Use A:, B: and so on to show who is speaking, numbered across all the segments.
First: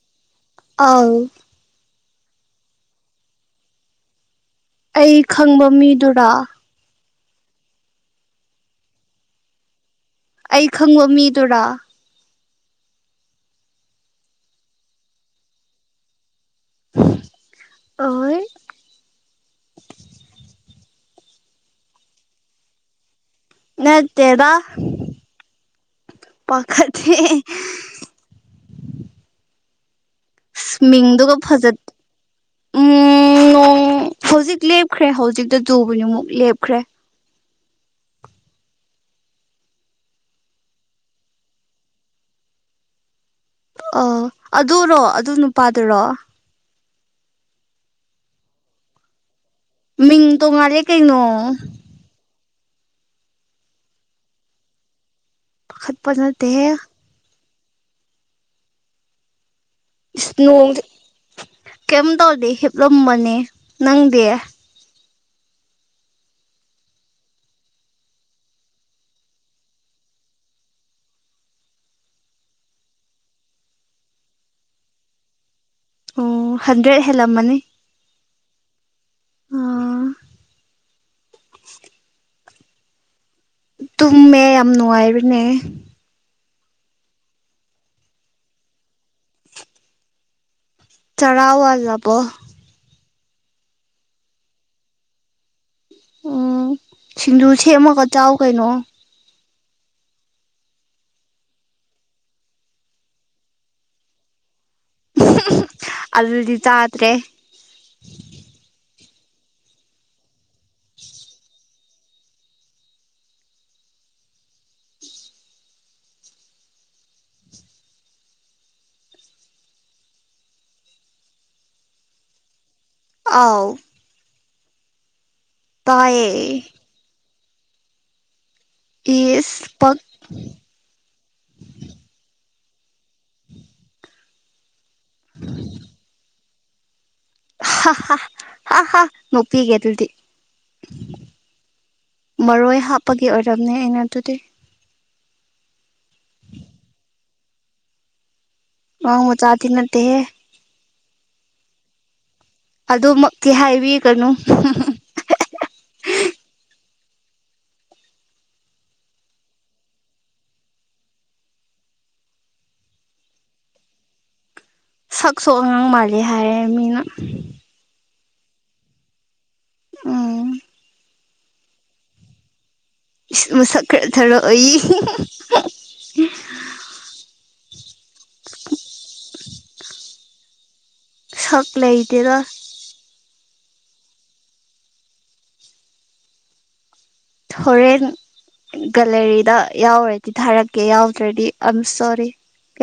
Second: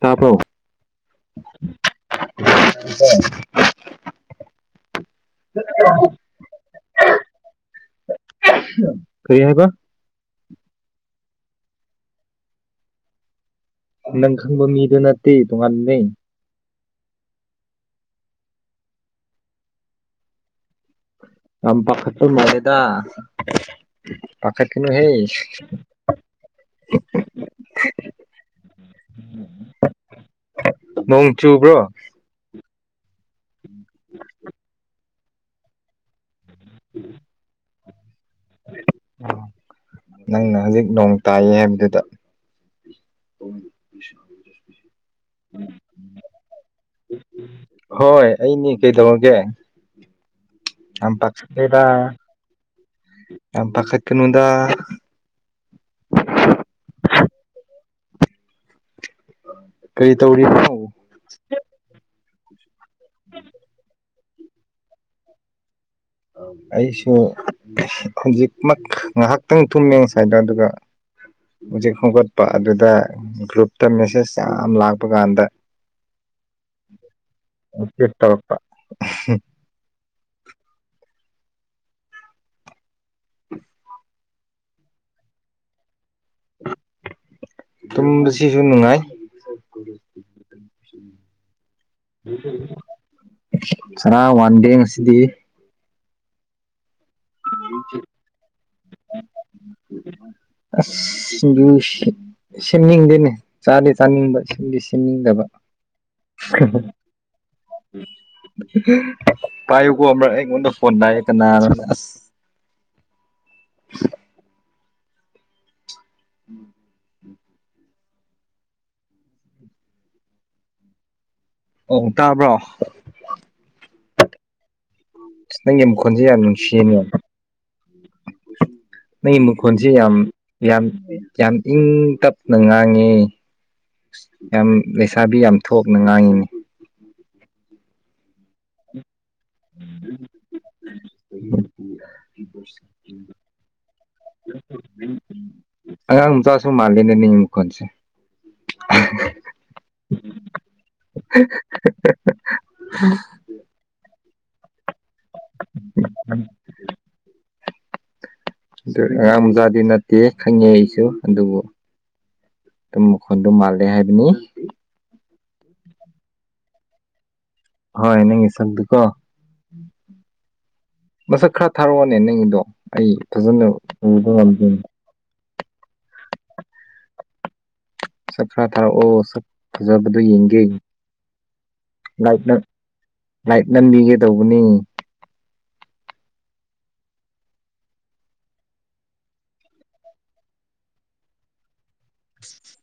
A: ꯇꯥꯕꯔꯣ
B: ꯑꯥꯎ
A: [inaudible]
B: ꯑꯩ ꯈꯪꯕ ꯃꯤꯗꯨꯔ
A: [unintelligible] ꯀꯔꯤ ꯍꯥꯏꯕ
B: ꯑꯩ ꯈꯪꯕ ꯃꯤꯗꯨꯔ
A: ꯅꯪ ꯈꯪꯕ ꯃꯤꯗꯨ ꯅꯠꯇꯦ ꯇꯣꯉꯥꯟꯕꯅꯦ
B: ꯑꯍꯣꯏ
A: ꯌꯥꯝ ꯄꯥꯈꯠꯄ ꯃꯥꯜꯂꯦꯗ
B: ꯅꯠꯇꯦꯗ
A: ꯄꯥꯈꯠꯀꯅꯨꯍꯦ
B: ꯄꯥꯈꯠꯇꯦ
A: [unintelligible] ꯅꯣꯡ
B: ꯃꯤꯡꯗꯨꯒ ꯐꯖꯠ
A: ꯆꯨꯕ꯭ꯔꯣ
B: ꯎꯝ ꯅꯣꯡ ꯍꯧꯖꯤꯛ ꯂꯦꯞꯈ꯭ꯔꯦ ꯍꯧꯖꯤꯛꯇ ꯆꯨꯕꯖꯤꯃꯨꯛ ꯂꯦꯞꯈ꯭ꯔꯦ
A: ꯑ ꯅꯪꯅ ꯍꯧꯖꯤꯛ ꯅꯣꯡ ꯇꯥꯏꯌꯦ ꯍꯥꯏꯕꯗꯨꯗ
B: ꯥꯑꯥ ꯑꯗꯨꯔꯣ ꯑꯗꯨ ꯅꯨꯄꯥꯗꯨꯔꯣ
A: ꯍꯣꯏ ꯑꯩꯅꯤ ꯀꯩꯗꯧꯔꯒꯦ
B: ꯃꯤꯡ ꯇꯣꯡꯉꯥꯜꯂꯦ
A: ꯌꯥꯝ
B: ꯀꯩꯅꯣ
A: ꯄꯥꯈꯠꯂꯦꯗ꯫ ꯌꯥꯝ ꯄꯥꯈꯠꯀꯅꯨꯗ꯫
B: ꯄꯥꯈꯠꯄ ꯅꯠꯇꯦꯍꯦ
A: [unintelligible]
B: ꯏꯁ ꯅꯣꯡꯖꯦ
A: ꯇꯧꯔꯤꯅꯣ
B: ꯀꯩꯝ ꯇꯧꯗꯦ ꯍꯤꯞꯂꯝꯕꯅꯦ ꯅꯪꯗꯤ꯫
A: ꯑꯩꯁꯨ ꯍꯧꯖꯤꯛꯃꯛ ꯉꯥꯏꯍꯥꯛꯇꯪ ꯊꯨꯝꯃꯦ ꯉꯁꯥꯢꯗꯣ ꯑꯗꯨꯒ ꯍꯨꯖꯤꯛ ꯍꯧꯒꯠꯄ ꯑꯗꯨꯗ ꯒ꯭ꯔꯨꯞꯇ ꯃꯦꯁꯦꯁ ꯌꯥꯝ ꯂꯥꯛꯄ ꯀꯥꯟꯗ
B: ꯑꯣ ꯍꯟꯗ꯭ꯔꯦꯗ ꯍꯦꯜꯂꯝꯃꯅꯤ
A: [unintelligible]
B: ꯑꯥ
A: [unintelligible]
B: ꯃꯦꯌꯥꯝ ꯅꯨꯡꯉꯥꯏꯔꯤꯅꯦ꯫
A: ꯇꯨꯝꯕꯁꯤꯁꯨ ꯅꯨꯡꯉꯥꯏ꯫
B: ꯆꯔꯥ ꯋꯥꯜꯂꯕꯣ
A: [unintelligible] ꯆꯔꯥ ꯋꯥꯟꯗꯦ ꯉꯁꯤꯗꯤ꯫
B: ꯑꯣ ꯁꯤꯡꯖꯨ ꯁꯦꯝꯃꯒ ꯆꯥꯎ ꯀꯩꯅꯣ꯫
A: ꯑꯁ ꯁꯤꯡꯖꯨ ꯁꯤ ꯁꯦꯝꯅꯤꯡꯗꯦꯅꯦ ꯆꯥꯗꯤ ꯆꯥꯅꯤꯡꯕ ꯁꯤꯗꯤ ꯁꯤꯝꯅꯤꯡꯗꯕ꯫
B: ꯑꯗꯨꯗꯤ ꯆꯥꯇ꯭ꯔꯦ꯫
A: [inaudible] ꯄꯥꯏꯌꯨꯀꯣ ꯑꯝꯔꯛ ꯑꯩꯉꯣꯟꯗ ꯐꯣꯟ ꯂꯥꯛꯑꯦ ꯀꯅꯥꯔꯥ ꯑꯁ꯫ ꯎꯝ꯫ ꯑꯣ ꯇꯥꯕ꯭ꯔꯣ꯫
B: ꯑꯥꯎ꯫
A: ꯅꯪꯒꯤ ꯃꯈꯣꯟꯁꯦ ꯌꯥꯝ
B: ꯇꯥꯏꯌꯦ
A: ꯅꯨꯡꯁꯤꯌꯦꯅꯦ ꯫ ꯅꯪꯒꯤ
B: ꯏꯁ
A: ꯃꯈꯣꯟꯁꯦ
B: ꯄꯛ
A: ꯌꯥꯝ ꯌꯥꯝ ꯌꯥꯝ ꯏꯪ ꯇꯞꯅ ꯉꯥꯡꯉꯦ꯫ ꯌꯥꯝ ꯂꯩꯁꯥꯕꯤ ꯌꯥꯝ ꯊꯣꯛꯅ ꯉꯥꯡꯉꯤꯅꯦ꯫
B: ꯍꯥ ꯍꯥ ꯍꯥꯍꯥ ꯅꯣꯛꯄꯤꯒꯦ ꯑꯗꯨꯗꯤ꯫ ꯃꯔꯣꯏ ꯍꯥꯞꯄꯒꯤ ꯑꯣꯏꯔꯝꯅꯦ ꯑꯩꯅ ꯑꯗꯨꯗꯤ꯫
A: [unintelligible] ꯑꯉꯥꯡ ꯃꯆꯥꯁꯨ ꯃꯥꯂꯦꯅꯦ ꯅꯤꯡ ꯃꯈꯣꯟꯁꯦ꯫
B: ꯃꯥꯡ ꯃꯆꯥꯗꯤ ꯅꯠꯇꯦꯍꯦ꯫ ꯑꯗꯨꯃꯛꯇꯤ ꯍꯥꯏꯕꯤꯒꯅꯨ [unintelligible]
A: [unintelligible] ꯗꯨ ꯑꯉꯥꯡ ꯃꯆꯥꯥꯗꯤ ꯅꯠꯇꯦ ꯈꯪꯉꯦ ꯑꯩꯁꯨ ꯑꯗꯨꯕꯨ ꯇꯨꯝ ꯃꯈꯣꯟꯗꯣ ꯃꯥꯜꯂꯦ ꯍꯥꯏꯕꯅꯤ꯫
B: ꯁꯛꯁꯨ ꯑꯉꯥꯡ ꯃꯥꯜꯂꯤ ꯍꯥꯏꯔꯦ ꯃꯤꯅ꯫
A: ꯍꯣꯏ ꯅꯪꯒꯤ ꯁꯛꯗꯨꯀꯣ꯫
B: ꯎꯝ꯫
A: ꯃꯁꯛ ꯈꯔ ꯊꯥꯔꯛꯑꯣꯅꯦ ꯅꯪꯒꯤꯗꯣ ꯑꯩ
B: ꯏꯁ
A: ꯐꯖꯅ
B: ꯃꯁꯛ ꯈꯔ
A: ꯎꯕ
B: ꯊꯥꯔꯛꯑꯣꯌꯦ
A: ꯉꯝꯗꯦꯅꯦ ꯁꯛ ꯈ꯭ꯔ ꯊꯥꯔꯛꯑꯣ ꯁꯛ ꯐꯖꯕꯗꯣ ꯌꯦꯡꯒꯦ꯫
B: ꯁꯛ ꯂꯩꯇꯦꯗ꯫
A: ꯂꯥꯏꯛ ꯅꯝꯕꯤꯒꯦ ꯇꯧꯕꯅꯦ꯫
B: ꯍꯣꯔꯦꯟ ꯒꯂꯦꯔꯤꯗ ꯌꯥꯎꯔꯗꯤ ꯊꯥꯔꯛꯀꯦ ꯌꯥꯎꯗ꯭ꯔꯗꯤ ꯑ ꯑꯦꯝ ꯁꯣꯔꯤ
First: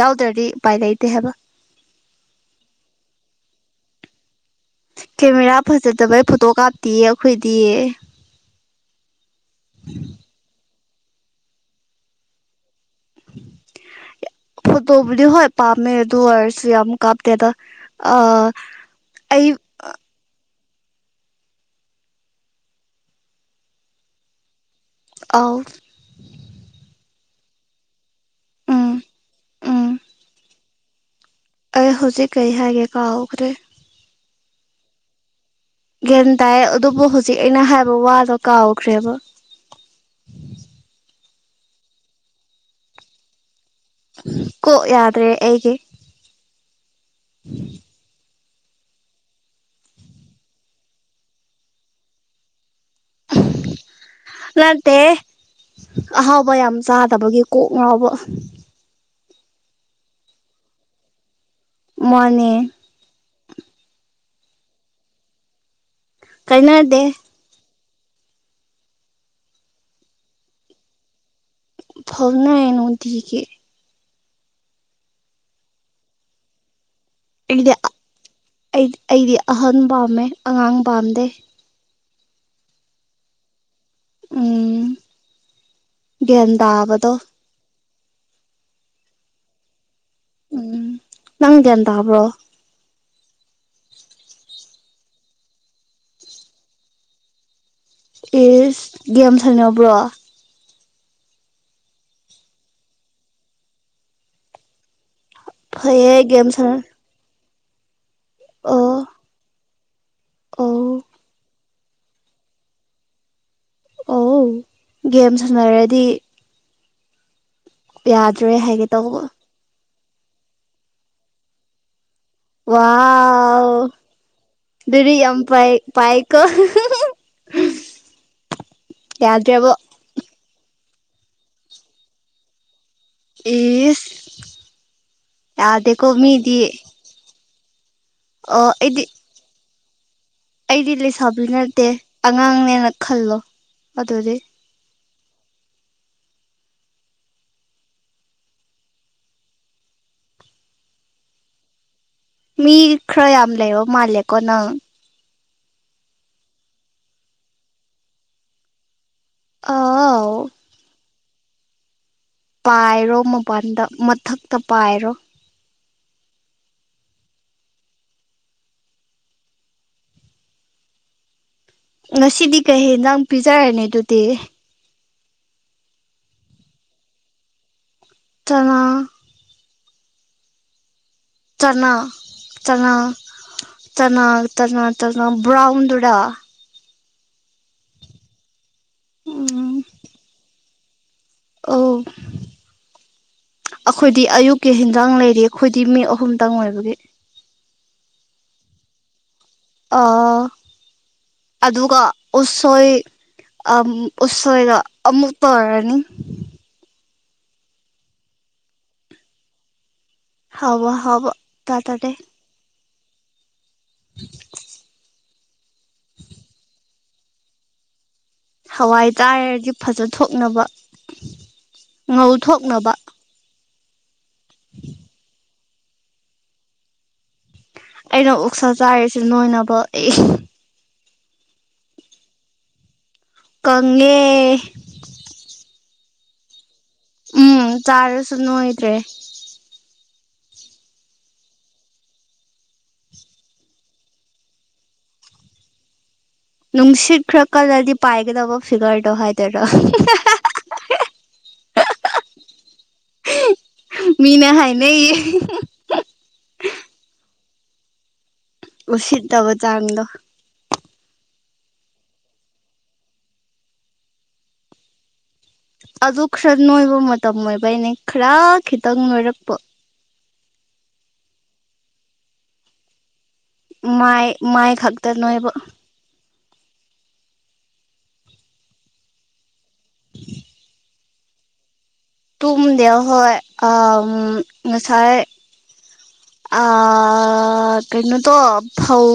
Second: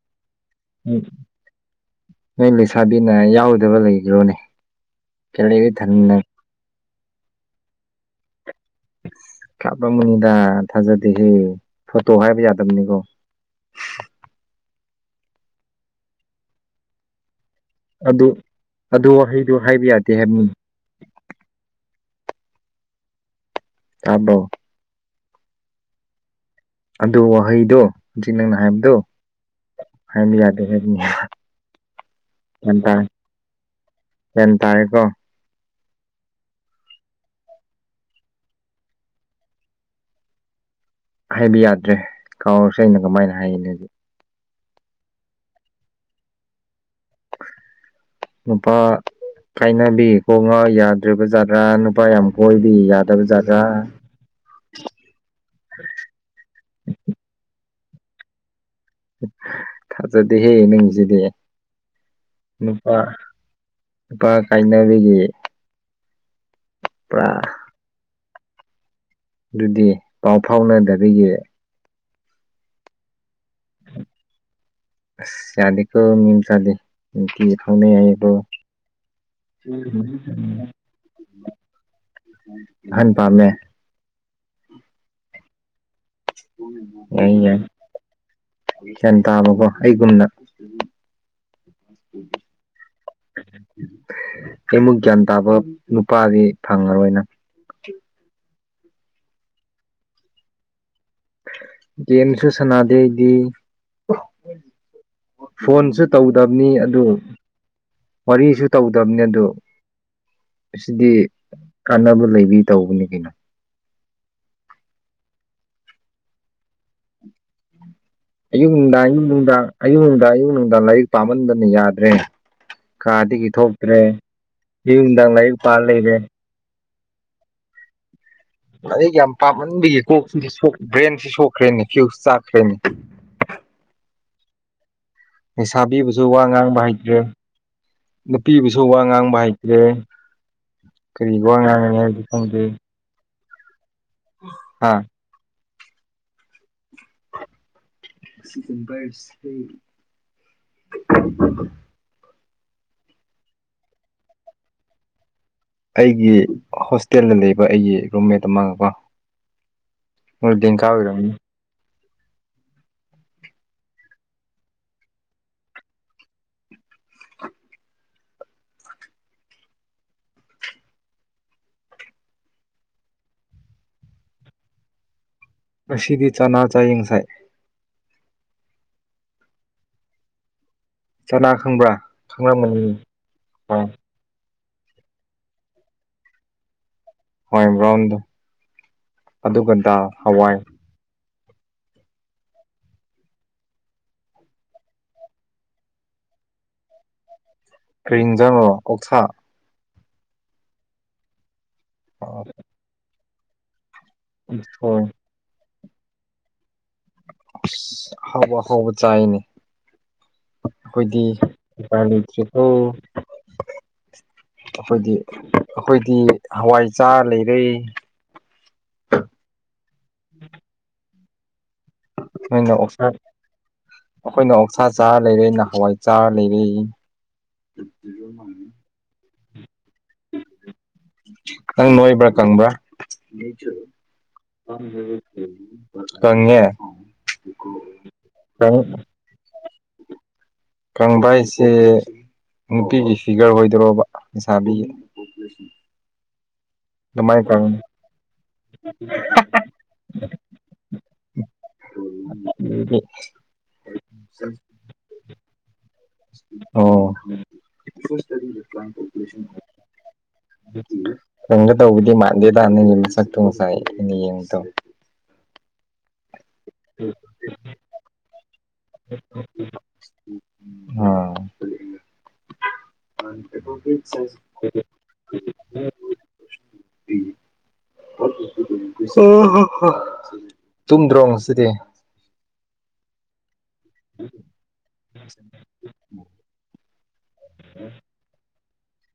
B: ꯌꯥꯎꯗ꯭ꯔꯗꯤ ꯎꯄꯥꯏ
A: ꯎꯝ
B: ꯂꯩꯇꯦ ꯍꯥꯏꯕ
A: ꯅꯣꯏ ꯂꯩꯁꯥꯕꯤꯅ ꯌꯥꯎꯗꯕ ꯂꯩꯒ꯭ꯔꯣꯅꯦ꯫
B: ꯀꯦꯃꯦꯔꯥ ꯐꯖꯗꯕꯩ ꯐꯣꯇꯣ ꯀꯥꯞꯇꯤꯌꯦ ꯑꯩꯈꯣꯏꯗꯤ꯫
A: ꯀꯥꯞꯂꯝꯒꯅꯤꯗ ꯊꯥꯖꯗꯦꯍꯦ ꯐꯣꯇꯣ ꯍꯥꯏꯕ ꯌꯥꯗꯕꯅꯤꯀꯣ꯫
B: ꯐꯣꯠꯇꯣꯕꯨꯗꯤ ꯍꯣꯏ ꯄꯥꯝꯃꯦ ꯑꯗꯨ ꯑꯣꯢꯔꯁꯨ ꯌꯥꯝ ꯀꯥꯞꯇꯦꯗ꯫ ꯑ
A: ꯑꯗꯨ ꯑꯗꯨ
B: ꯑꯩ
A: ꯋꯥꯍꯩꯗꯨ ꯍꯥꯏꯕ ꯌꯥꯗꯦ ꯍꯥꯏꯕꯅꯤ꯫ ꯇꯥꯕꯔꯣ
B: ꯑꯧ
A: ꯑꯗꯨ ꯋꯥꯍꯩꯗꯣ ꯖꯤꯛ ꯅꯪꯅ
B: ꯎꯝ
A: ꯍꯥꯏꯕꯗꯣ
B: ꯎꯝ
A: ꯍꯥꯏꯕ ꯌꯥꯗꯦ ꯍꯥꯏꯕꯅꯦ
B: ꯑꯩ ꯍꯧꯖꯤꯛ ꯀꯩ ꯍꯥꯏꯒꯦ ꯀꯥꯎꯒꯈ꯭ꯔꯦ
A: ꯒ꯭ꯌꯥꯟ ꯇꯥꯔꯦꯀꯣ
B: ꯒ꯭ꯌꯥꯟ ꯇꯥꯏꯌꯦ ꯑꯗꯨꯕꯨ ꯍꯧꯖꯤꯛ ꯑꯩꯅ ꯍꯥꯏꯕ ꯋꯥꯗꯣ ꯀꯥꯎꯈ꯭ꯔꯦꯕ
A: ꯍꯥꯏꯕ ꯌꯥꯗ꯭ꯔꯦ ꯀꯥꯎꯔꯁꯨ ꯑꯩꯅ ꯀꯃꯥꯏꯅ ꯍꯥꯏꯒꯅꯤ ꯍꯖꯤꯛ
B: ꯀꯣꯛ ꯌꯥꯗ꯭ꯔꯦ ꯑꯩꯒꯤ [inaudible]
A: ꯅꯨꯄꯥ ꯀꯥꯏꯅꯕꯤ ꯀꯣꯛ ꯉꯥꯎ ꯌꯥꯗ꯭ꯔꯕꯥ ꯖꯥꯠꯔꯥ ꯅꯨꯄꯥ ꯌꯥꯝ ꯀꯣꯏꯕꯒꯤ ꯌꯥꯗꯕ ꯖꯥꯠꯂ
B: ꯅꯠꯇꯦ ꯑꯍꯥꯎꯕ ꯌꯥꯝ ꯆꯥꯗꯕꯒꯤ ꯀꯣꯛ ꯉꯥꯎꯕ
A: ꯊꯥꯖꯗꯦꯍꯦ ꯅꯪꯖꯤꯗꯤ
B: ꯃꯟꯅꯦ
A: ꯄꯥ ꯅꯨꯄꯥ ꯀꯥꯏꯅꯕꯒꯤ
B: ꯀꯥꯢꯅꯗꯦ
A: ꯑꯥ ꯑꯗꯨꯗꯤ ꯄꯥꯎ ꯐꯥꯎꯅꯗꯕꯒꯤ
B: ꯐꯥꯎꯅꯩ ꯅꯨꯡꯇꯤꯒꯤ
A: ꯑꯁ ꯌꯥꯗꯦꯀꯣ ꯃꯤꯝ ꯃꯆꯥꯗꯤ ꯅꯨꯡꯇꯤꯒꯤ
B: ꯑꯩꯗꯤ
A: ꯐꯥꯎꯅꯩ ꯍꯥꯏꯌꯦꯕꯣ
B: ꯑꯩ ꯑꯩꯗꯤ ꯑꯍꯟ ꯄꯥꯝꯃꯦ ꯑꯉꯥꯡ ꯄꯥꯝꯗꯦ
A: ꯑꯍꯟ ꯄꯥꯝꯃꯦ
B: ꯎꯝ ꯒ꯭ꯌꯥꯟ ꯇꯥꯕꯗꯣ
A: ꯌꯥꯏ ꯌꯥꯏ ꯒ꯭ꯌꯥꯟ ꯇꯥꯕꯀꯣ ꯑꯩꯒꯨꯝꯅ
B: ꯎꯝ ꯅꯪ ꯒ꯭ꯌꯥꯟ ꯇꯥꯕ꯭ꯔꯣ
A: ꯑꯩꯃꯨꯛ ꯒ꯭ꯌꯥꯟ ꯇꯥꯕ ꯅꯨꯄꯥꯗꯤ ꯐꯪꯉꯔꯣꯏꯅ
B: ꯏꯁ ꯒꯦꯝ ꯁꯥꯟꯅꯕ꯭ꯔꯣ
A: ꯒꯦꯝꯁꯨ ꯁꯥꯟꯅꯗꯦ ꯑꯩꯗꯤ ꯐꯣꯟꯁꯨ
B: ꯐꯩꯌꯦ ꯒꯦꯝ
A: ꯇꯧꯗꯕꯅꯤ
B: ꯁꯥꯟ
A: ꯑꯗꯨꯒ ꯋꯥꯔꯤꯁꯨ
B: ꯑꯣ
A: ꯇꯧꯗꯕꯅꯦ ꯑꯗꯨ
B: ꯑꯣ
A: ꯑꯁꯤꯗꯤ ꯀꯥꯟꯅꯕ ꯂꯩꯕꯤ ꯇꯧꯕꯅꯤ ꯀꯩꯅꯣ
B: ꯑꯣ ꯋꯣ ꯒꯦꯝ ꯁꯥꯟꯅꯔꯗꯤ ꯌꯥꯗ꯭ꯔꯦ
A: ꯑꯌꯨꯛ
B: ꯍꯥꯏꯒꯦ
A: ꯅꯨꯡꯗꯥꯡ
B: ꯇꯧꯕ
A: ꯑꯌꯨꯛ ꯅꯨꯡꯗꯥꯡ ꯑꯌꯨꯛ ꯅꯨꯡꯗꯥ ꯑꯌꯨꯛ ꯅꯨꯡꯗꯥꯡ ꯂꯥꯏꯔꯤꯛ ꯄꯥꯝꯃꯟꯗꯅ ꯌꯥꯗ꯭ꯔꯦ ꯀꯥꯗꯒꯤ
B: ꯋꯥꯎ
A: ꯊꯣꯛꯇ꯭ꯔꯦ ꯑꯌꯨꯛ
B: ꯑꯗꯨꯗꯤ
A: ꯅꯨꯡꯗꯥꯡ
B: ꯌꯥꯝ
A: ꯂꯥꯏꯔꯤꯛ
B: ꯄꯥꯏ
A: ꯄꯥ ꯂꯩꯔꯦ
B: ꯄꯥꯏꯀꯣ
A: ꯂꯔꯤꯛ ꯌꯥꯝ
B: ꯌꯥꯗ꯭ꯔꯦꯕꯣ
A: ꯄꯥꯝꯃꯟꯕꯒꯤ ꯀꯣꯛ ꯕ꯭ꯔꯦꯟꯁꯤ ꯁꯣꯛꯈ꯭ꯔꯦꯅꯦ ꯐꯤꯌꯨꯁ ꯆꯥꯛꯈ꯭ꯔꯦꯅꯦ
B: ꯏꯁ ꯌꯥꯗꯦꯀꯣ
A: ꯂꯩꯩꯁꯥꯕꯤꯕꯨꯁꯨ ꯋꯥ
B: ꯃꯤꯗꯤ
A: ꯉꯥꯡꯕ ꯍꯩ
B: ꯑꯣ
A: ꯅꯨꯄꯤꯕꯨꯁꯨ ꯋꯥ
B: ꯑꯩꯗꯤ
A: ꯉꯥꯡꯕ ꯍꯩꯇ꯭ꯔꯦ
B: ꯑꯩꯗꯤ
A: ꯀꯔꯤ
B: ꯂꯩꯁꯥꯕꯤ
A: ꯋꯥ
B: ꯅꯠꯇꯦ
A: ꯉꯥꯡꯉꯅꯤ ꯍꯥꯏꯕꯗꯤ ꯈꯪꯗꯦ
B: ꯑꯉꯥꯡꯅꯦꯅ ꯈꯜꯂꯣ ꯑꯗꯨꯗꯤ
A: ꯍꯥ [unintelligible]
B: ꯃꯤ ꯈꯔ ꯌꯥꯝ ꯂꯩꯕꯣ ꯃꯥꯂꯦꯀꯣ ꯅꯪ
A: ꯑꯩꯒꯤ ꯍꯣꯁꯇꯦꯜꯗ ꯂꯩꯕ ꯑꯩꯒꯤ ꯔꯨꯝꯃꯦꯠ ꯑꯃꯒ ꯀꯣ
B: ꯑꯥꯎ
A: ꯇꯤꯟꯈꯥꯛ ꯑꯣꯏꯔꯝꯅꯤ
B: ꯄꯥꯏꯔꯣ ꯃꯄꯥꯟꯗ ꯃꯊꯛꯇ ꯄꯥꯏꯔꯣ ꯉꯁꯤꯗꯤ ꯀꯩ ꯍꯦꯟꯖꯥꯡ ꯄꯤꯖꯔꯅꯤ ꯑꯗꯨꯗꯤ
A: ꯉꯁꯤꯗꯤ ꯆꯥꯅꯥ ꯆꯥꯢꯌꯦ ꯉꯁꯥꯢ
B: ꯆꯥꯅꯥ
A: ꯆꯅꯥ ꯈꯪꯕ꯭ꯔꯥ
B: ꯆꯥꯅꯥ ꯆꯥꯅꯥ
A: ꯈꯪꯂꯝꯒꯅꯤ ꯍꯣꯏ
B: ꯆꯥꯅꯥ ꯆꯥꯅꯥ ꯆꯥꯅꯥ ꯕ꯭ꯔꯥꯎꯟꯗꯨꯔ
A: ꯍꯣꯏ ꯕ꯭ꯔꯥꯎꯟꯗꯣ ꯑꯗꯨꯒ
B: ꯎꯝ
A: ꯗꯥ ꯍꯋꯥꯏ
B: ꯑꫭ ꯑꯥꯈꯣꯏꯗꯤ ꯑꯌꯨꯛꯀꯤ ꯍꯦꯟꯖꯥꯡ ꯂꯩꯔꯤ ꯑꯩꯈꯣꯏꯗꯤ ꯃꯤ ꯑꯍꯨꯝꯇꯪ ꯑꯣꯏꯕꯒꯤ
A: ꯀꯔꯤ ꯏꯖꯥꯡꯔꯣ ꯑꯣꯛꯁꯥ
B: ꯑꯥ ꯑꯗꯨꯒ ꯎꯁꯣꯏ ꯑꯝ ꯎꯁꯣꯏꯒ
A: ꯎꯁꯣꯏ
B: ꯑꯃꯨꯛ ꯇꯧꯔꯅꯤ
A: ꯑꯁ ꯑꯍꯥꯎꯕ ꯑꯍꯥꯎꯕ ꯆꯥꯏꯅꯦ
B: ꯍꯥꯎꯕ
A: ꯑꯈꯣꯏꯗꯤ
B: ꯍꯥꯎꯕ
A: ꯎꯄꯥꯏ
B: ꯇꯥꯇꯔꯦ
A: ꯂꯩꯇ꯭ꯔꯦꯗꯣ ꯑꯈꯣꯏꯗꯤ ꯑꯈꯣꯏꯗꯤ ꯍꯋꯥꯏ ꯆꯥꯔ ꯂꯩꯔꯦ
B: ꯍꯋꯥꯏ ꯆꯥꯔꯗꯤ ꯐꯖꯥꯊꯣꯛꯅꯕ
A: ꯅꯣꯏꯅ ꯑꯣꯛꯁꯥ ꯑꯈꯣꯏꯅ ꯑꯣꯛꯁꯥ ꯆꯥꯔ ꯂꯩꯔꯦ ꯅꯥ ꯍꯋꯥꯏ ꯆꯥꯔ ꯂꯩꯔꯦ
B: ꯑꯦꯅ ꯑꯣꯛꯁꯥ ꯆꯥꯏꯔꯤꯁꯦ ꯅꯣꯏꯅꯕ ꯑꯦ
A: ꯈꯪ ꯅꯣꯏꯕ꯭ꯔꯥ ꯀꯪꯕ꯭ꯔꯥ
B: ꯀꯪꯉꯦ
A: ꯀꯪꯉꯦ
B: ꯎꯝ ꯆꯥꯔꯁꯨ ꯅꯣꯏꯗ꯭ꯔꯦ
A: ꯀꯪꯕ ꯍꯥꯏꯁꯦ ꯅꯨꯄꯤꯒꯤ ꯐꯤꯒꯔ ꯑꯣꯏꯗꯣꯔꯣꯕ ꯂꯩꯁꯥꯕꯤꯒꯤ
B: ꯅꯨꯡꯁꯤꯠ
A: ꯑꯗꯨꯃꯥꯏꯅ
B: ꯈꯔ
A: ꯀꯪꯕꯒꯤ
B: ꯀꯜꯂꯗꯤ ꯄꯥꯏꯒꯗꯧꯕ ꯐꯤꯒꯔꯗꯣ ꯍꯥꯏꯗꯣꯏꯔꯣ [unintelligible]
A: [inaudible]
B: ꯃꯤꯅ ꯍꯥꯏꯅꯩꯌꯦ
A: ꯑꯣ [inaudible]
B: ꯎꯁꯤꯠꯇꯕ ꯆꯥꯡꯗꯣ
A: ꯈꯣꯟꯗ ꯇꯧꯕꯗꯤ ꯃꯥꯟꯗꯦꯗ ꯅꯪꯒꯤ ꯅꯁꯛꯇꯣ ꯉꯁꯥꯏ ꯑꯩꯅ ꯌꯦꯡꯕꯗꯣ
B: ꯑꯗꯨ ꯈꯔ ꯅꯣꯏꯕ ꯃꯇꯝ ꯑꯣꯏꯕꯩꯅꯦ ꯈꯔꯥ ꯈꯤꯇꯪ ꯅꯣꯏꯔꯛꯄ
A: [inaudible]
B: ꯃꯥꯏ ꯃꯥꯏ ꯈꯛꯇ ꯅꯣꯏꯕ
A: [inaudible] ꯑꯍꯥ ꯍꯥ ꯇꯨꯝꯗ꯭ꯔꯣ ꯉꯁꯤꯗꯤ
B: ꯇꯨꯝꯗꯦ ꯑꯍꯣꯏ ꯑꯥ ꯉꯁꯥꯏ
A: [inaudible]
B: ꯑꯥ ꯀꯩꯅꯣꯇꯣ ꯐꯧ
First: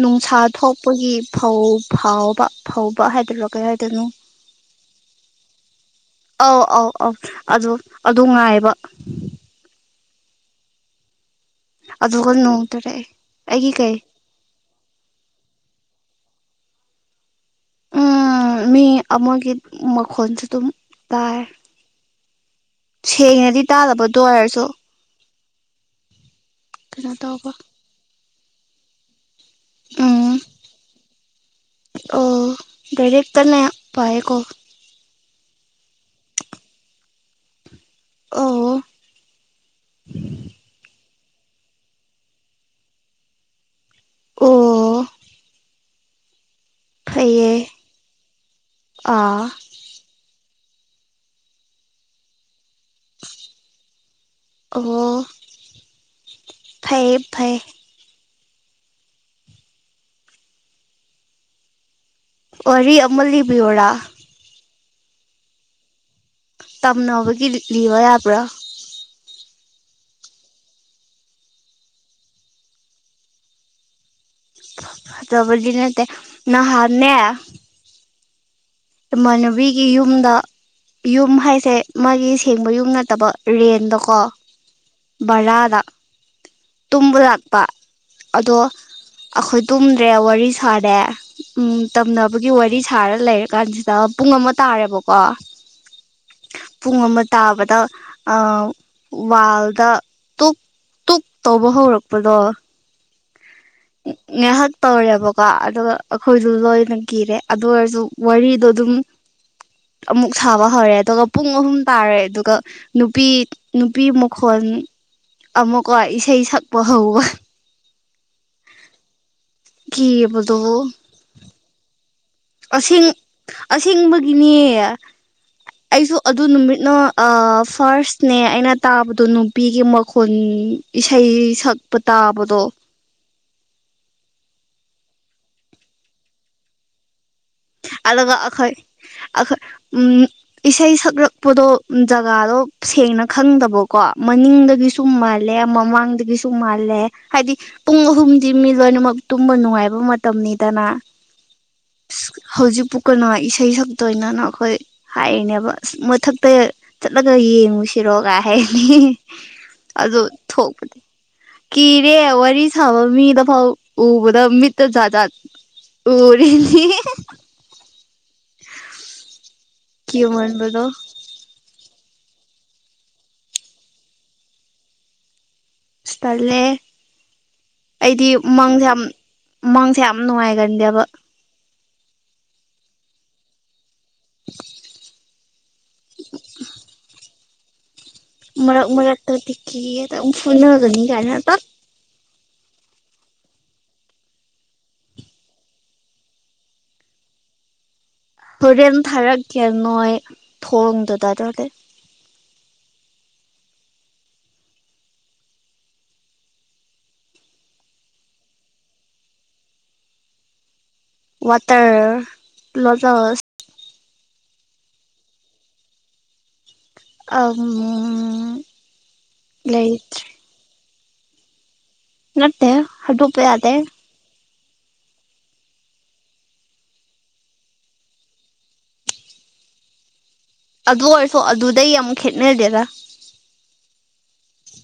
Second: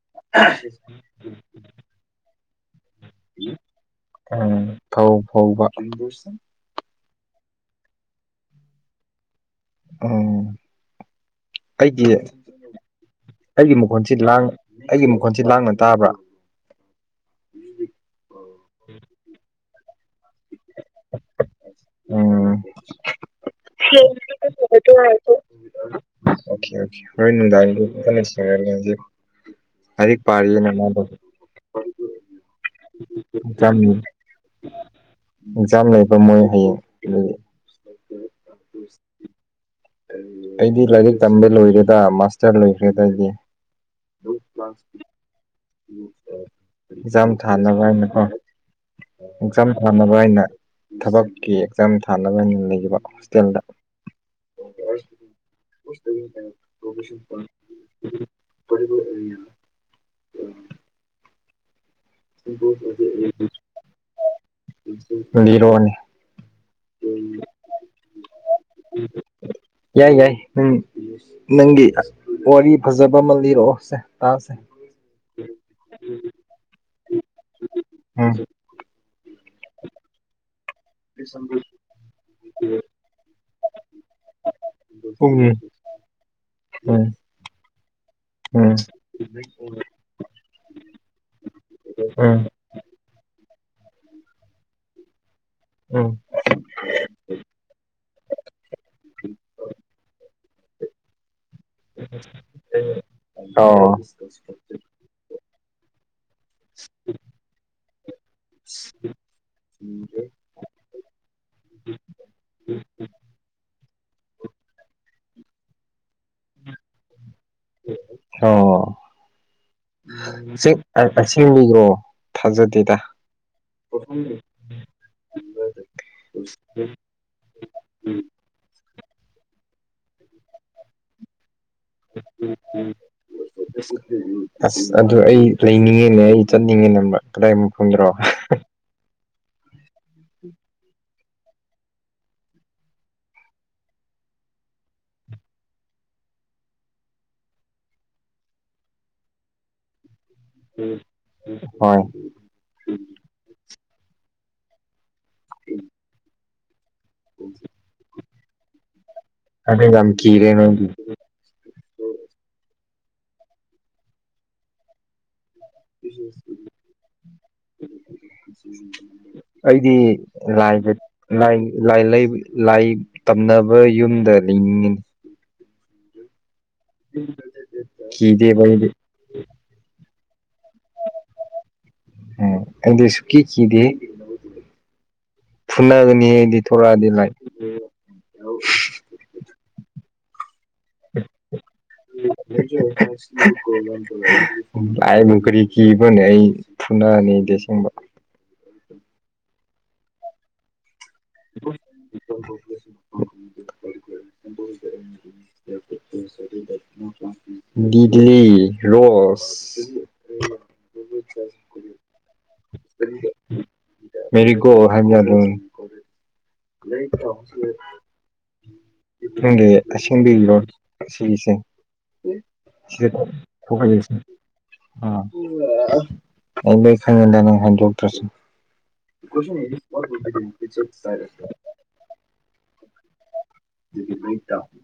B: ꯅꯨꯡꯁꯥ ꯊꯣꯛꯄꯒꯤ ꯐꯧ ꯐꯥꯎꯕ ꯐꯧꯕ ꯍꯥꯏꯗꯣꯏꯔꯣ ꯀꯩ ꯍꯥꯏꯗꯣꯏꯅꯣ
A: ꯎꯝ ꯐꯧ ꯐꯧꯕ
B: ꯑꯧ ꯑꯧ ꯑꯣ ꯑꯗꯣ ꯑꯗꯨ ꯉꯥꯏꯕ
A: ꯑꯥꯎ
B: ꯑꯗꯨꯒ ꯅꯣꯡ ꯇꯥꯔꯛꯑꯦ ꯑꯩꯒꯤ ꯀꯩ
A: ꯁꯤ ꯂꯥꯡ ꯑꯩꯒꯤ ꯃꯈꯣꯟꯁꯦ ꯂꯥꯡꯅ ꯇꯥꯕ꯭ꯔꯥ
B: ꯎꯝ ꯃꯤ ꯑꯃꯥꯒꯤ ꯃꯈꯣꯟꯁꯨ ꯑꯗꯨꯝ ꯇꯥꯏ
A: ꯎꯝ
B: ꯁꯦꯡꯅꯗꯤ ꯇꯥꯗꯕ ꯑꯗꯨ ꯑꯣꯏꯔꯁꯨ
A: [inaudible] ꯑꯣꯀꯦ ꯑꯣꯀꯦ
B: ꯀꯩꯅꯣ
A: ꯍꯣꯔꯦꯟ
B: ꯇꯧꯕ
A: ꯅꯨꯡꯗꯥꯡꯗꯤ ꯀꯟꯅꯥ [unintelligible] ꯂꯥꯏꯔꯤꯛ
B: ꯎꯝ
A: ꯄꯥꯔꯤꯅ ꯃꯥꯗꯣ
B: ꯑꯣ ꯂꯥꯏꯔꯤꯛ ꯀꯟꯅꯦ
A: ꯑꯦꯛꯖꯥꯝ
B: ꯄꯥꯏꯌꯦꯀꯣ
A: ꯑꯦꯛꯖꯥꯝ ꯂꯩꯕ ꯃꯣꯏ ꯍꯌꯦꯡ ꯑꯗꯨꯒꯤ
B: ꯑꯣꯑꯣ
A: ꯑꯩꯗꯤ ꯂꯥꯏꯔꯤꯛ ꯇꯝꯕ ꯂꯣꯏꯔꯦꯗ ꯃꯥꯁꯇꯔ ꯂꯣꯏꯈ꯭ꯔꯦꯗ ꯑꯩꯗꯤ
B: ꯑꯣ
A: ꯑꯦꯛꯖꯥꯝ
B: ꯐꯩꯌꯦ
A: ꯊꯥꯅꯕ ꯍꯥꯏꯅꯀꯣ
B: ꯑꯥ
A: ꯑꯦꯛꯖꯝ ꯊꯥꯅꯕ ꯍꯥꯏꯅ ꯊꯕꯛꯀꯤ ꯑꯦꯛꯖꯥꯝ ꯊꯥꯅꯕ ꯍꯩꯅ ꯂꯩꯕ ꯍꯣꯁꯇꯦꯜꯗ
B: ꯑꯣ ꯐꯩꯌꯦ ꯐꯩ ꯋꯥꯔꯤ ꯑꯃꯥ ꯂꯤꯕꯤꯌꯣꯔ
A: ꯂꯤꯔꯣꯅꯦ
B: ꯇꯝꯅꯕꯒꯤ ꯂꯤꯛꯂꯤꯕ ꯌꯥꯕ꯭ꯔꯥ
A: ꯌꯥꯏ ꯌꯥꯏ ꯎꯪ ꯅꯪꯒꯤ ꯋꯥꯔꯤ ꯐꯖꯕ ꯑꯃ ꯂꯤꯔꯛꯑꯣ ꯁꯦ ꯇꯥꯥꯁꯦ
B: ꯐꯖꯕꯗꯤ ꯅꯠꯇꯦ ꯅꯍꯥꯟꯅꯦ
A: ꯎꯪ
B: ꯏꯃꯥꯟꯅꯕꯤꯒꯤ ꯌꯨꯝꯗ ꯌꯨꯝ ꯍꯥꯏꯁꯦ ꯃꯥꯒꯤ ꯁꯦꯡꯕ ꯌꯨꯝ ꯅꯠꯇꯕ ꯔꯦꯟꯗꯀꯣ
A: ꯎꯝ
B: ꯚꯔꯥꯗ
A: ꯎꯝ
B: ꯇꯨꯝꯕꯂꯥꯛꯄ ꯑꯗꯣ
A: ꯎꯝ
B: ꯑꯩꯈꯣꯏ ꯇꯨꯝꯗ꯭ꯔꯦ ꯋꯥꯔꯤ ꯁꯥꯔꯦ ꯎꯝ
A: ꯎꯝ
B: ꯇꯝꯅꯕꯒꯤ ꯋꯥꯔꯤ ꯁꯥꯔ ꯂꯩꯔꯦ ꯀꯥꯟꯖꯤꯗ ꯄꯨꯡ ꯑꯃ ꯇꯥꯔꯦꯕꯀꯣ
A: ꯎꯪ
B: ꯄꯨꯡ ꯑꯃ ꯇꯥꯕꯗ ꯑꯥ ꯋꯥꯜꯗ ꯇꯨꯛ ꯇꯨꯛꯇꯧꯕ ꯍꯧꯔꯛꯄꯗꯣ
A: ꯑꯥꯑꯣ
B: ꯉꯥꯏꯍꯥꯛ ꯇꯧꯔꯦꯕꯀꯣ ꯑꯗꯨꯒ ꯑꯩꯈꯣꯏꯗꯨ ꯂꯣꯏꯅ ꯀꯤꯔꯦ ꯑꯗꯨ ꯑꯣꯏꯔꯖꯨ ꯋꯥꯔꯤꯗꯣ ꯑꯗꯨꯝ ꯑꯃꯨꯛ ꯁꯥꯕ ꯍꯧꯔꯦ ꯑꯗꯨꯒ ꯄꯨꯡ ꯑꯍꯨꯝ ꯇꯥꯔꯦ ꯑꯗꯨꯒ ꯅꯨꯄꯤ ꯅꯨꯄꯤ ꯃꯈꯣꯟ ꯑꯃꯨꯛꯀꯣ ꯏꯁꯩ ꯁꯛꯄ ꯍꯧꯕ
A: ꯑꯣꯑꯣ
B: ꯀꯤꯕꯗꯨꯕꯨ
A: ꯆꯤꯡ ꯑꯁꯦꯡꯀꯤꯔꯣ ꯊꯥꯖꯗꯦꯗ
B: ꯑꯁꯦꯡ ꯑꯁꯦꯡꯕꯒꯤꯅꯦ ꯑꯩꯁꯨ ꯑꯗꯨ ꯅꯨꯃꯤꯠꯅ ꯑꯥꯑ ꯐꯥꯔꯁꯅꯦ ꯑꯩꯅ ꯇꯥꯕꯗꯣ ꯅꯨꯄꯤꯒꯤ ꯃꯈꯣꯜ ꯏꯁꯩ ꯁꯛ ꯄ ꯇꯥꯕꯗꯣ
A: ꯑꯥꯁ ꯑꯗꯨ ꯑꯩ ꯂꯩꯅꯤꯡꯉꯦꯅꯦ ꯑꯩ ꯆꯠꯅꯤꯡꯉꯦꯅꯦꯕ ꯑꯗꯨꯋꯥꯏ ꯃꯝꯐꯗꯣ
B: ꯑꯂꯒ ꯑꯈꯣꯏ ꯑꯈ ꯎꯪ ꯢꯁꯩ ꯁꯛꯂꯛꯄꯗꯣ ꯖꯒꯥꯗꯣ ꯁꯦꯡꯅ ꯈꯪꯗꯕꯀꯣ ꯃꯅꯤꯡꯗꯒꯤꯁꯨ ꯁꯨꯝꯃꯥꯜꯂꯦ ꯃꯃꯥꯡꯗꯒꯤꯁꯨ ꯃꯥꯜꯂꯦ ꯍꯥꯏꯗꯤ ꯄꯨꯡ ꯑꯍꯨꯝꯗꯤ ꯃꯤ ꯂꯣꯏꯅꯃꯛ ꯇꯨꯝꯕ ꯅꯨꯡꯉꯥꯏꯕ ꯃꯥ ꯇꯝꯃꯦꯗꯅ
A: ꯍꯣꯏ
B: ꯍꯧꯖꯤꯛꯄꯨ ꯀꯩꯅꯣ ꯏꯁꯩ ꯁꯛꯇꯣꯏꯅꯦꯅ ꯑꯩꯈꯣꯏ ꯍꯥꯏꯔꯤꯅꯦꯕ ꯑꯁ ꯃꯊꯛꯇ ꯆꯠꯂꯒ ꯌꯦꯡꯉꯨꯁꯤꯔꯣ ꯀꯥꯏ ꯍꯥꯏꯅꯤ ꯍꯤꯍꯤ
A: ꯌꯥꯝ
B: ꯑꯗꯨ
A: ꯀꯤꯔꯦ
B: ꯊꯣꯛ
A: ꯅꯣꯏꯗꯤ
B: ꯀꯤꯔꯦ ꯋꯥꯔꯤ ꯁꯥꯕ ꯃꯤꯗ ꯐꯥꯎ ꯎꯕꯗ ꯃꯤꯠꯇ ꯖꯥꯠꯖꯥꯠ ꯎꯔꯦ ꯏꯍꯤ ꯍꯦ
A: ꯑꯩꯗꯤ
B: ꯀꯤꯃꯟꯕꯗꯣ
A: ꯂꯥꯢꯟꯗꯅꯤ ꯂꯥꯏ ꯂꯥꯢ ꯂꯩꯕ ꯂꯥꯢ ꯇꯝꯅꯕ ꯌꯨꯝꯗ ꯂꯤꯡꯉꯤꯅꯤ
B: ꯇꯜꯂꯦꯍꯦ ꯑꯩꯗꯤ
A: ꯀꯤꯗꯦꯕ
B: ꯃꯪꯗ
A: ꯑꯩꯗꯤ
B: ꯌꯥꯝ ꯃꯪꯗ ꯌꯥꯝ ꯅꯨꯡꯉꯥꯏꯒꯟꯗꯦꯕ
A: ꯎꯪ ꯑꯗꯤ ꯁꯨꯡꯀꯤ ꯀꯤꯗꯦ ꯐꯨꯅꯥꯒꯅꯤꯍꯦ ꯑꯩꯗꯤ ꯊꯣꯔꯛꯑꯗꯤ ꯂꯥꯏ
B: ꯃꯔꯛ-ꯃꯔꯛꯛꯇ ꯇꯈꯤ ꯀꯤꯌꯦꯗꯐꯨꯅꯒꯅꯤ ꯀꯥꯏꯅ ꯇꯣ
A: INAUDIBLE ꯂꯥꯢꯅꯨꯡ ꯀꯔꯤ ꯀꯤꯕ꯭ꯔꯥꯅꯦ ꯑꯩ ꯐꯨꯅꯅꯤ ꯑꯩꯗꯤꯑꯁꯦꯡꯕ
B: ꯍꯣꯔꯦꯟ ꯊꯥꯔꯛꯀꯦ ꯅꯣꯏ ꯊꯣꯡꯗꯥ
A: INAUDIBLE UNINTELLIGIBLE [inaudible]
B: ꯋꯥꯇꯔ ꯂꫭꯂ꯫ꯁ
A: ꯃꯦꯔꯤꯒꯣ ꯍꯥꯏ ꯌꯥꯗ꯫
B: ꯑ
A: ꯅꯪꯒꯤ ꯑꯁꯦꯡꯕꯤꯔꯣ ꯑꯁꯤꯒꯤꯁꯦ꯫ [inaudible]
B: ꯅꯠꯇꯦ ꯍꯥꯏꯗꯣꯛꯄ ꯌꯥꯗꯦ
A: [unintelligible] ꯑꯩ ꯂꫭꯏ ꯈꯪꯏꯗ ꯅꯪ ꯍꯥꯏꯣꯛꯇ꯭ꯔꯁ [inaudible]
B: ꯑꯗꯨ ꯑꯣꯏꯔꯁꯨ ꯑꯗꯨꯗꯩ ꯑꯃꯨꯛ ꯈꯦꯠꯅꯗꯦꯗ꯫
A: [inaudible]